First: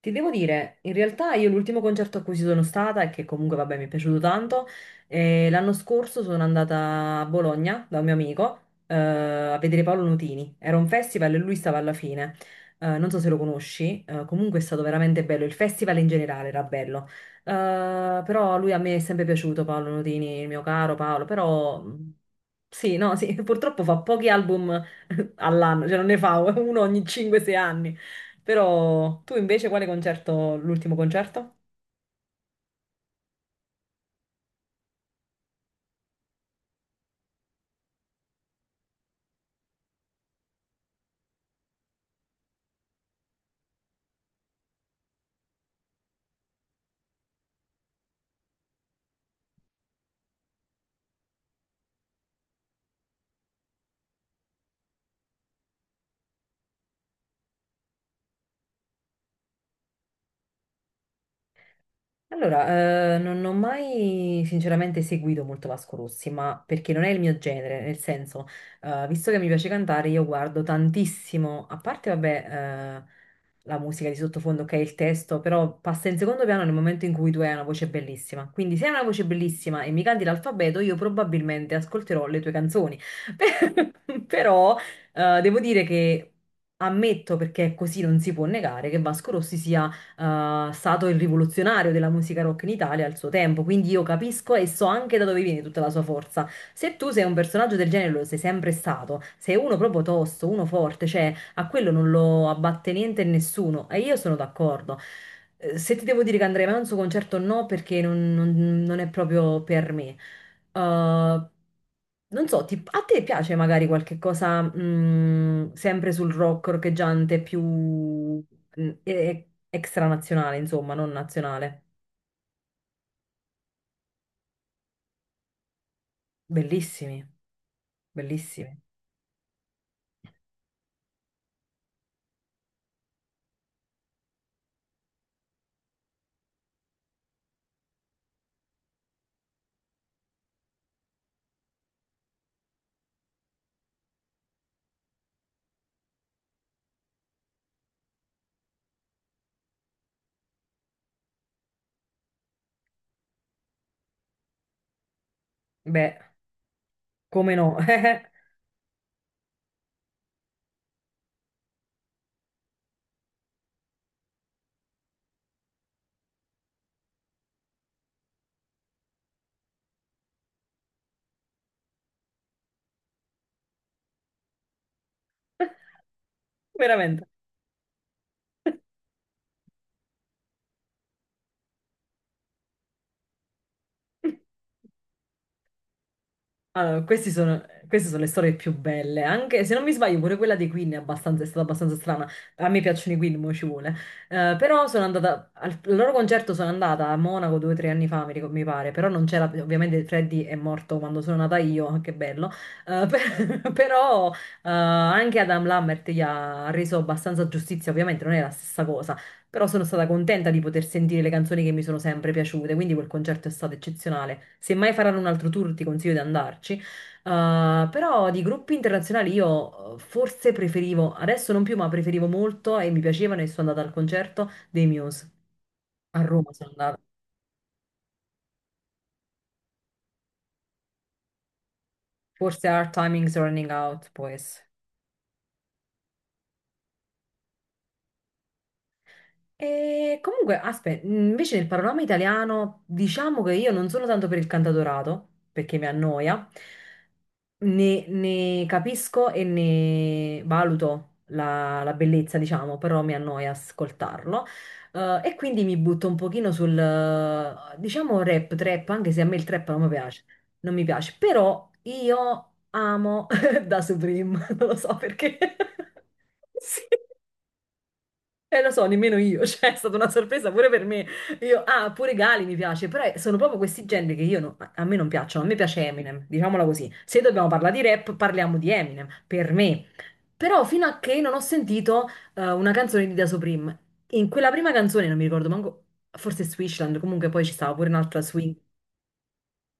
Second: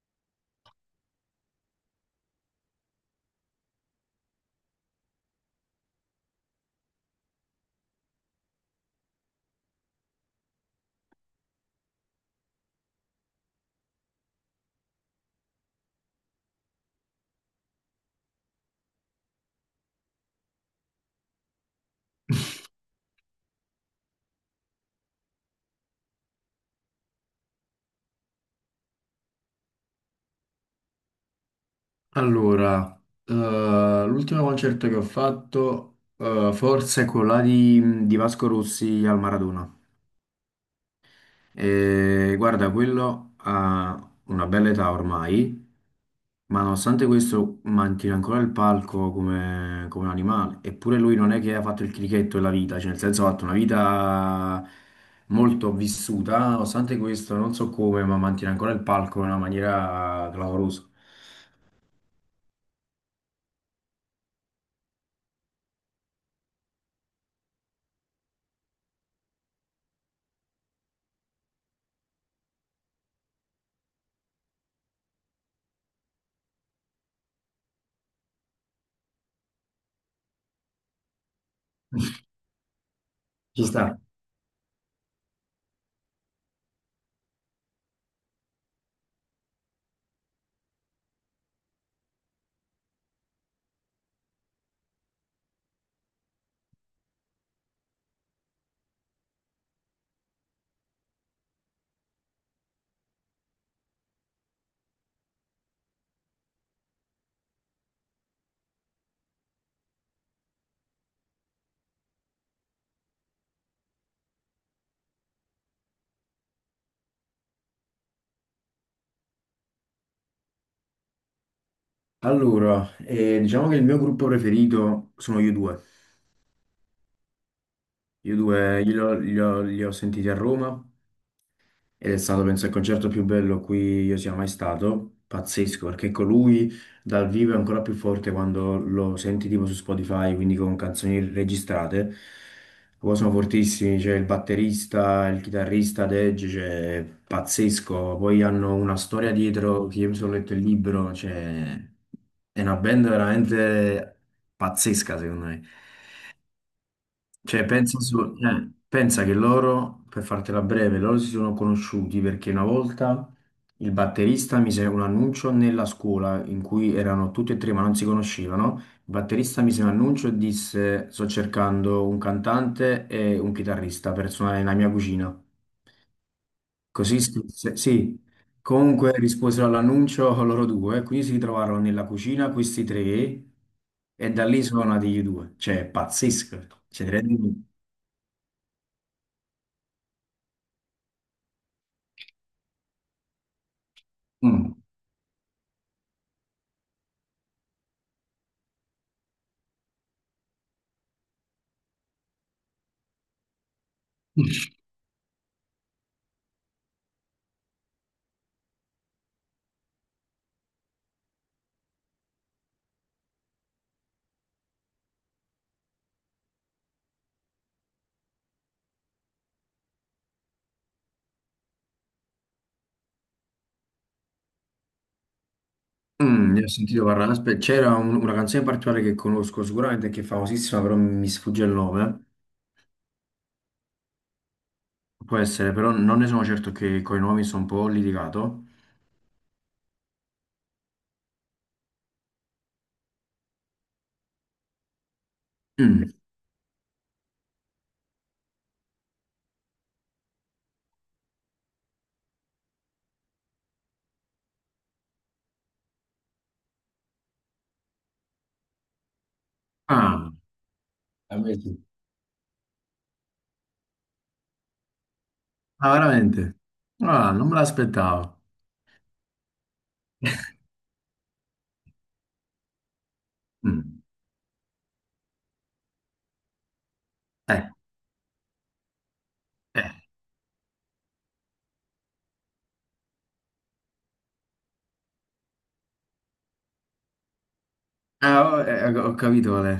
Ti devo dire, in realtà io l'ultimo concerto a cui ci sono stata, e che comunque vabbè mi è piaciuto tanto, l'anno scorso sono andata a Bologna da un mio amico a vedere Paolo Nutini. Era un festival e lui stava alla fine. Non so se lo conosci, comunque è stato veramente bello. Il festival in generale era bello. Eh, Però lui a me è sempre piaciuto, Paolo Nutini, il mio caro Paolo. Sì, no, sì, purtroppo fa pochi album all'anno, cioè non ne fa uno ogni 5-6 anni. Però tu invece quale concerto, l'ultimo concerto? Allora, eh, l'ultimo concerto che ho fatto, forse è quello là di Vasco Rossi al Maradona. E guarda, quello ha una bella età ormai, ma nonostante questo mantiene ancora il palco come, come un animale. Eppure lui non è che ha fatto il crichetto della vita, cioè nel senso ha fatto una vita molto vissuta, nonostante questo non so come, ma mantiene ancora il palco in una maniera clamorosa. Allora, non ho mai sinceramente seguito molto Vasco Rossi, ma perché non è il mio genere, nel senso, visto che mi piace cantare, io guardo tantissimo, a parte, vabbè, la musica di sottofondo, ok, il testo, però passa in secondo piano nel momento in cui tu hai una voce bellissima. Quindi se hai una voce bellissima e mi canti l'alfabeto, io probabilmente ascolterò le tue canzoni. Ci sta. Però, devo dire che ammetto, perché così non si può negare, che Vasco Rossi sia stato il rivoluzionario della musica rock in Italia al suo tempo, quindi io capisco e so anche da dove viene tutta la sua forza. Se tu sei un personaggio del genere, lo sei sempre stato, sei uno proprio tosto, uno forte, cioè a quello non lo abbatte niente e nessuno, e io sono d'accordo. Se ti devo dire che andrei mai a un suo concerto, no, perché non è proprio per me. Uh, Non so, a te piace magari qualche cosa sempre sul rock roccheggiante più extranazionale, insomma, non nazionale? Allora, diciamo che il mio gruppo preferito sono io due. Bellissimi, Io due bellissimi. li ho sentiti a Roma, ed è stato, penso, il concerto più bello a cui io sia mai stato. Pazzesco, perché con lui dal vivo è ancora più forte quando lo senti tipo su Spotify, quindi con canzoni registrate. Poi sono fortissimi, c'è il batterista, il chitarrista, Dej, cioè, pazzesco. Poi hanno una storia dietro, che io mi sono letto il libro, cioè, è una band veramente pazzesca, secondo me. Beh, come Cioè, no, pensa, pensa che loro, per fartela breve, loro si sono conosciuti perché una volta il batterista mise un annuncio nella scuola in cui erano tutti e tre ma non si conoscevano. Il batterista mise un annuncio e disse: Sto cercando un cantante e un chitarrista per suonare nella mia cucina. Così veramente. scrisse, sì. Comunque risposero all'annuncio loro due, quindi si ritrovarono nella cucina questi tre e da lì sono nati gli due. Cioè, pazzesco. Allora, Cioè, ti rendi conto? queste sono le storie più belle, anche se non mi sbaglio pure quella dei Queen è stata abbastanza strana, a me piacciono i Queen, mo ci vuole, Mm. Però al loro concerto sono andata a Monaco due o tre anni fa, mi pare, però non c'era, ovviamente Freddy è morto quando sono nata io, che bello, però anche Adam Lambert gli ha reso abbastanza giustizia, ovviamente non è la stessa cosa, però sono stata contenta di poter sentire le canzoni che mi sono sempre piaciute, quindi quel concerto è stato eccezionale. Se mai faranno un altro tour, ti consiglio di andarci. Però di gruppi internazionali io forse preferivo, adesso non più, ma preferivo molto e mi piacevano e sono andata al concerto dei Muse. A Roma Mm, ne ho sono andata. sentito parlare, aspetta, c'era una canzone in particolare che conosco sicuramente che è famosissima, però mi sfugge il nome. Forse Our Timing's Running Out, può essere. Può essere, però non ne sono certo che coi nomi sono un po' litigato. E comunque, aspetta, invece nel panorama italiano diciamo che io non sono tanto per il cantautorato, perché mi Mm. annoia, ne capisco e ne valuto la bellezza, diciamo, però mi annoia ascoltarlo. E quindi mi butto un pochino sul, diciamo, rap, trap, anche se a me il trap non mi piace, Ah. non mi piace, A me però sì. io amo Da Supreme, non lo so perché. Ah, veramente? Sì. Ah, non me l'aspettavo. Lo so, nemmeno io, cioè è stata una sorpresa pure per me. Io, ah, pure Gali mi piace, però sono proprio questi Mm. generi che io no- a me non piacciono, a me piace Eminem, diciamola così. Se dobbiamo Eh, parlare di rap, parliamo di Eminem, per me. eh. Però fino a che non ho sentito una canzone di Da Supreme, in quella prima canzone, non mi ricordo manco, forse Switchland, comunque poi ci stava pure un'altra Ah, swing ho capito qual è.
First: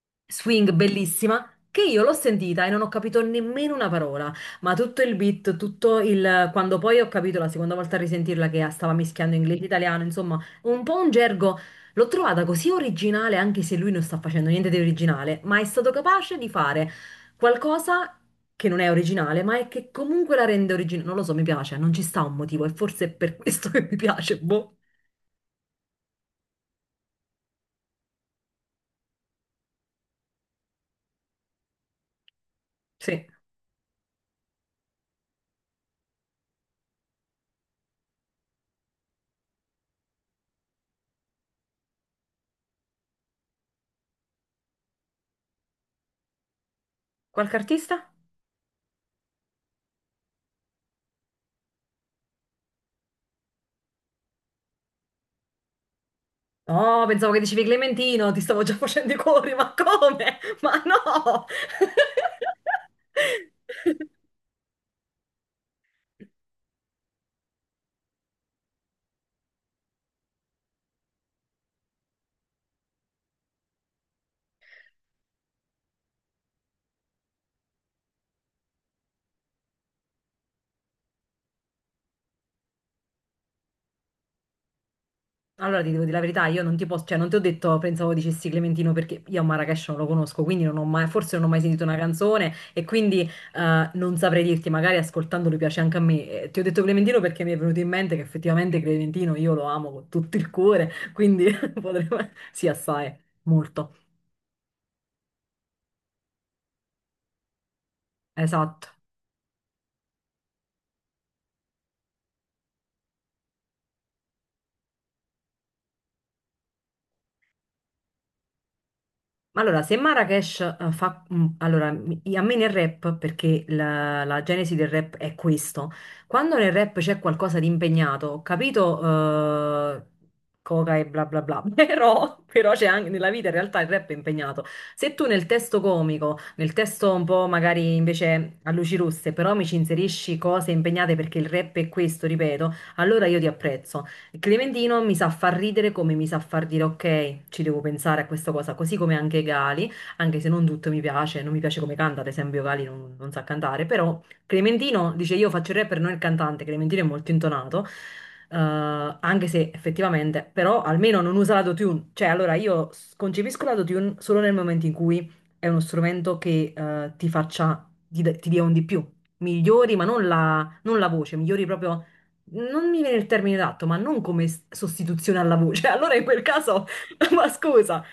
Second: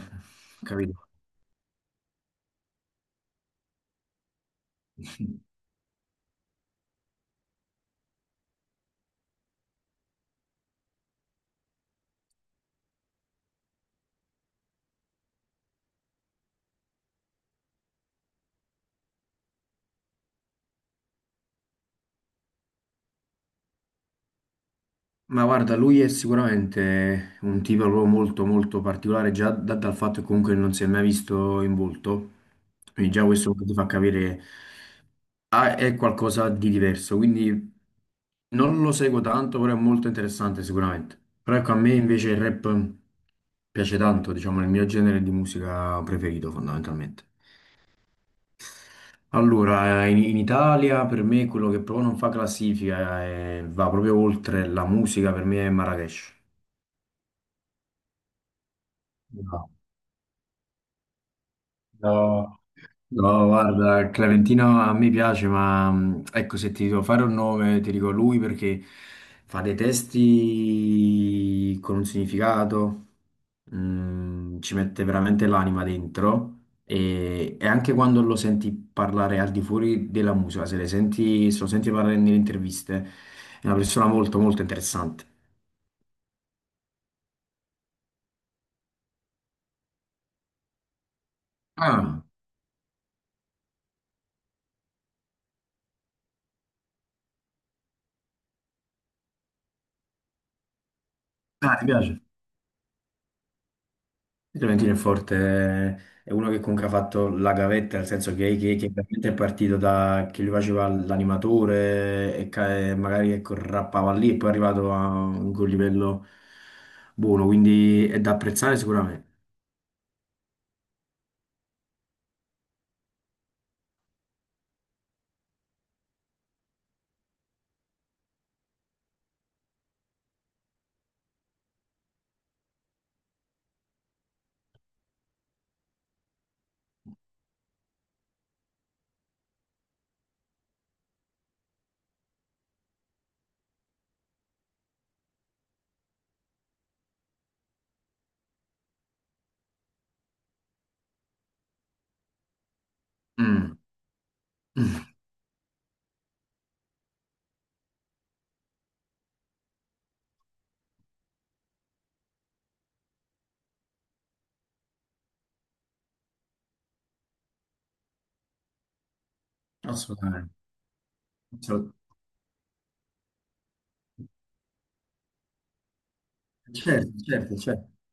Ho swing capito. bellissima che io l'ho sentita e non ho capito nemmeno una parola, ma tutto il beat, tutto il. Quando poi ho capito la seconda volta a risentirla che stava mischiando inglese e italiano, insomma, un po' un gergo, l'ho trovata così originale anche se lui non sta facendo niente di originale, ma è stato capace di fare qualcosa che non è originale, ma è che comunque la rende originale, non lo so, mi piace, non ci sta un motivo e forse è per questo che mi piace, boh. Ma guarda, lui è sicuramente un tipo proprio molto molto particolare, già dal fatto che comunque non si è mai visto in volto, quindi già Sì, questo ti fa capire ah, è qualcosa di diverso, quindi non lo seguo tanto, però è molto interessante sicuramente. Però ecco, a me invece il rap piace tanto, diciamo, è il mio genere di musica preferito fondamentalmente. qualche artista? Allora, in Italia per me quello che proprio non fa classifica e va proprio oltre la musica, per me è Marrakesh. Oh, pensavo che dicevi Clementino, ti stavo già facendo i cuori, No, ma come? Ma no! no, no, guarda, Clementino a me piace, ma ecco, se ti devo fare un nome, ti dico lui perché fa dei testi con un significato, ci mette veramente l'anima dentro e anche quando lo senti parlare al di fuori della musica, se, le senti, se lo senti parlare nelle interviste, è una persona molto, molto interessante. Allora ti devo dire la verità, io non ti posso, cioè non ti ho detto, pensavo dicessi Clementino perché io a Marrakesh non lo conosco, quindi non ho mai, forse non ho mai sentito una Ah, canzone e quindi non saprei dirti, magari ascoltandolo piace anche a me. Ti ho detto Clementino perché mi è venuto in mente che effettivamente Clementino io lo amo con tutto il cuore, quindi ah, ti potremmo... piace? Sì, assai, molto. Fiorentino è forte, è uno che comunque ha fatto la gavetta, nel senso che, Esatto. che veramente è partito da che lui faceva l'animatore e e magari ecco, rappava lì e poi è arrivato a un quel livello buono, quindi è da apprezzare sicuramente. Ma allora, se Marrakesh fa... allora, a me nel rap, perché la genesi del rap è questo, quando nel rap c'è qualcosa di impegnato, ho capito eh, coca e bla bla bla, però, però c'è anche nella vita in realtà il rap è impegnato. Se tu nel testo comico, nel testo un po' magari invece a luci rosse, però mi ci inserisci cose impegnate perché il rap è questo, ripeto, allora io ti apprezzo. Clementino mi sa far ridere come mi sa far dire ok, ci devo pensare a questa cosa, così come anche Gali, anche se non tutto mi piace, non mi piace come canta, ad esempio Gali non sa Mm. cantare, però Mm. Clementino dice io faccio il rapper, non il cantante, Clementino è molto intonato, eh, anche se effettivamente, però almeno non usa l'autotune, cioè allora io concepisco l'autotune solo nel momento in cui è uno strumento che ti faccia, ti, d- ti dia un di più, migliori, ma non Assolutamente. la, non la voce, migliori Assolut- proprio non mi viene il termine adatto, ma non come sostituzione alla voce. Allora in quel caso, Certo, ma certo, certo. scusa.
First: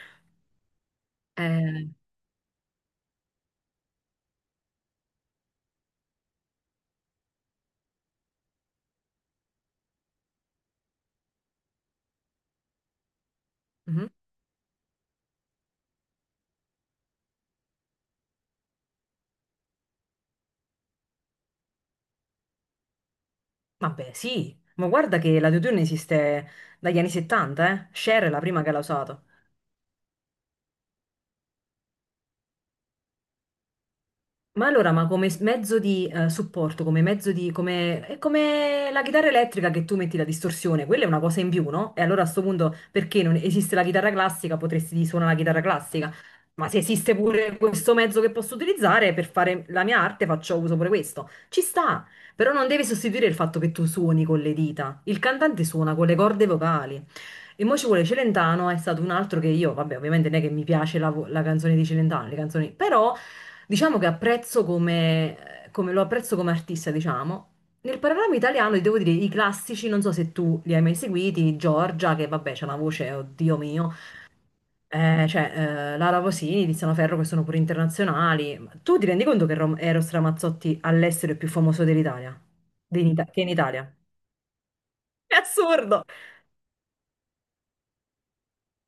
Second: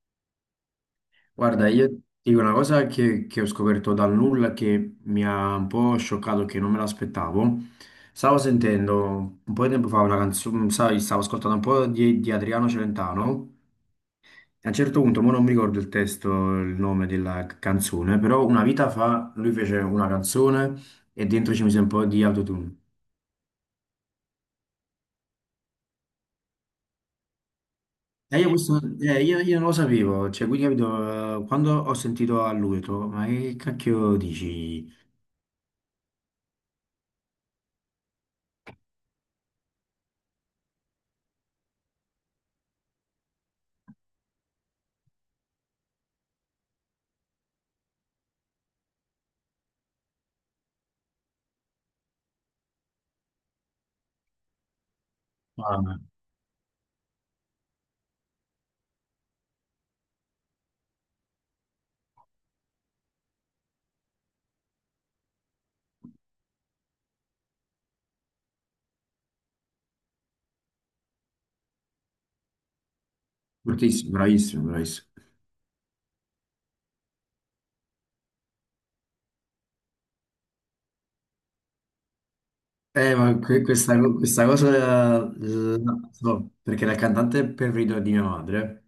Guarda, Eh, io ti dico una cosa che ho scoperto dal nulla che mi ha un po' scioccato, che non me l'aspettavo. Stavo sentendo un po' di tempo fa una canzone, sai, stavo ascoltando un po' di Adriano Celentano. mhm. E a un certo punto, mo non mi ricordo il testo, il nome della canzone, però una vita fa lui fece una canzone e dentro ci mise un po' di autotune. Vabbè, sì, ma guarda che l'autotune esiste dagli anni 70, eh. Cher è la E io, prima che sì, l'ha questo, usato. Io non lo sapevo, cioè, quindi capito, quando ho sentito a lui, ho detto, ma che cacchio Ma dici? allora, ma come mezzo di supporto, come mezzo di... come... è come la chitarra elettrica che tu metti la distorsione, quella è una cosa in più, no? E allora a sto punto, perché non esiste la chitarra classica, potresti suonare la chitarra classica, ma se esiste pure questo mezzo che posso utilizzare per fare la mia arte, faccio uso pure questo. Ci sta, però non deve sostituire il fatto che tu suoni con le dita. Il cantante suona con Ah, le corde vocali. E mo ci vuole Celentano, è stato un altro che io, vabbè, ovviamente non è che mi piace la, la canzone di Celentano, le canzoni, però diciamo che apprezzo come, lo apprezzo come artista, diciamo. Nel panorama italiano, ti devo dire, i classici, non so se tu li hai mai seguiti, Giorgia, che vabbè, c'ha una voce, oddio mio, fortissimo, bravissimo, bravissimo. Cioè Lara Vosini, Tiziano Ferro, che sono pure internazionali. Ma tu ti rendi conto che Eros Ramazzotti all'estero è più famoso dell'Italia? Ma Che in Italia? questa, questa cosa È assurdo! la so, perché la cantante è preferita di mia madre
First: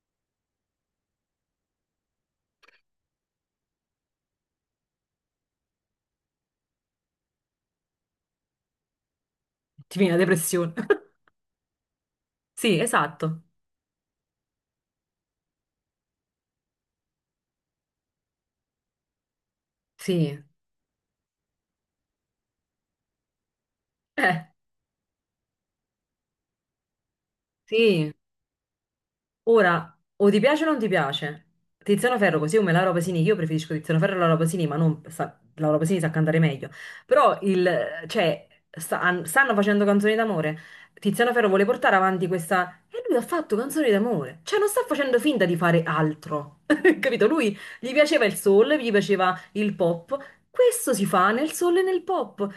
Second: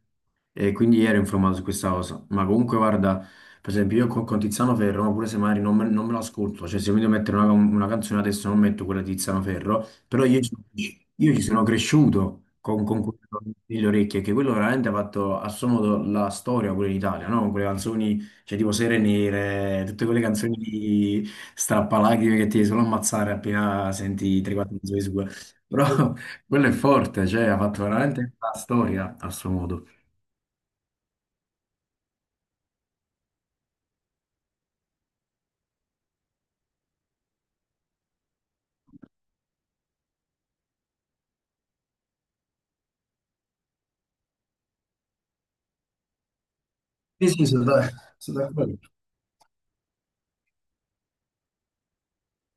e quindi ero informato su questa cosa. Ma comunque, guarda, per esempio, io con Tiziano Ferro, ma pure se magari non me l'ascolto, cioè se mi devo mettere una canzone adesso non metto quella di Tiziano Ferro, Ti viene la però depressione. io ci sono cresciuto Sì, con quello esatto. nelle orecchie, che quello veramente ha fatto a suo modo la storia pure in Italia, no? Con quelle canzoni, cioè, tipo Sere Nere, tutte quelle Sì, canzoni di strappalacrime che ti riescono a ammazzare appena senti Eh, 3-4 mezzo di sua. Però quello è forte, cioè, ha fatto sì. veramente la storia a suo modo. Ora, o ti piace o non ti piace. Tiziano Ferro, così come Laura Pasini, io preferisco Tiziano Ferro e Laura Pasini, ma non sa, Laura Pasini sa cantare meglio. Però cioè, stanno facendo canzoni d'amore. Tiziano Ferro vuole portare avanti questa... E lui ha fatto canzoni d'amore. Cioè, non sta facendo finta di fare altro. Capito? Sì, sì, Lui gli piaceva il sono soul, d'accordo. gli piaceva il pop. Questo si fa nel soul e nel pop.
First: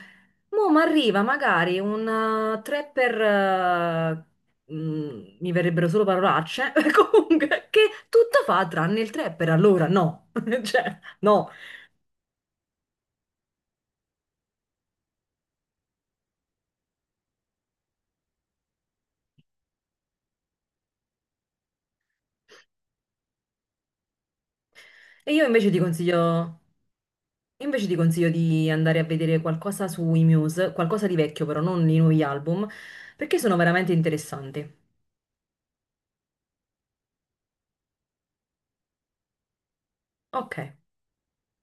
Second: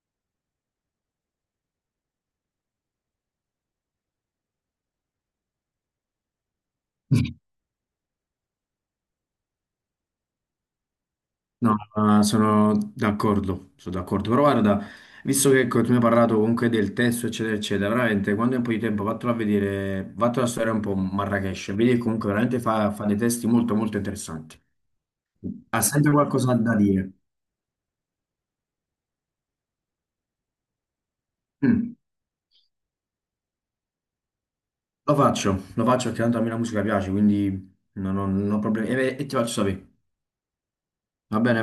Mo' mi arriva magari un tre per, mi verrebbero solo parolacce, comunque, che tutto fa tranne il tre per allora, no. Cioè, no. No, ma sono d'accordo, sono d'accordo. Però guarda, visto che ecco, tu mi hai parlato comunque del testo, eccetera, eccetera, veramente quando è un po' di tempo vattelo a vedere, vattelo a studiare un po' Marrakesh, vedi che comunque veramente fa dei testi molto molto interessanti. E io invece ti Ha sempre qualcosa consiglio... da dire. io invece ti consiglio di andare a vedere qualcosa sui Muse, qualcosa di vecchio però, non Mm. i nuovi album, perché sono veramente interessanti. Lo faccio perché tanto a me la musica piace, quindi non ho, non ho problemi. E ti faccio sapere, Ok. va bene?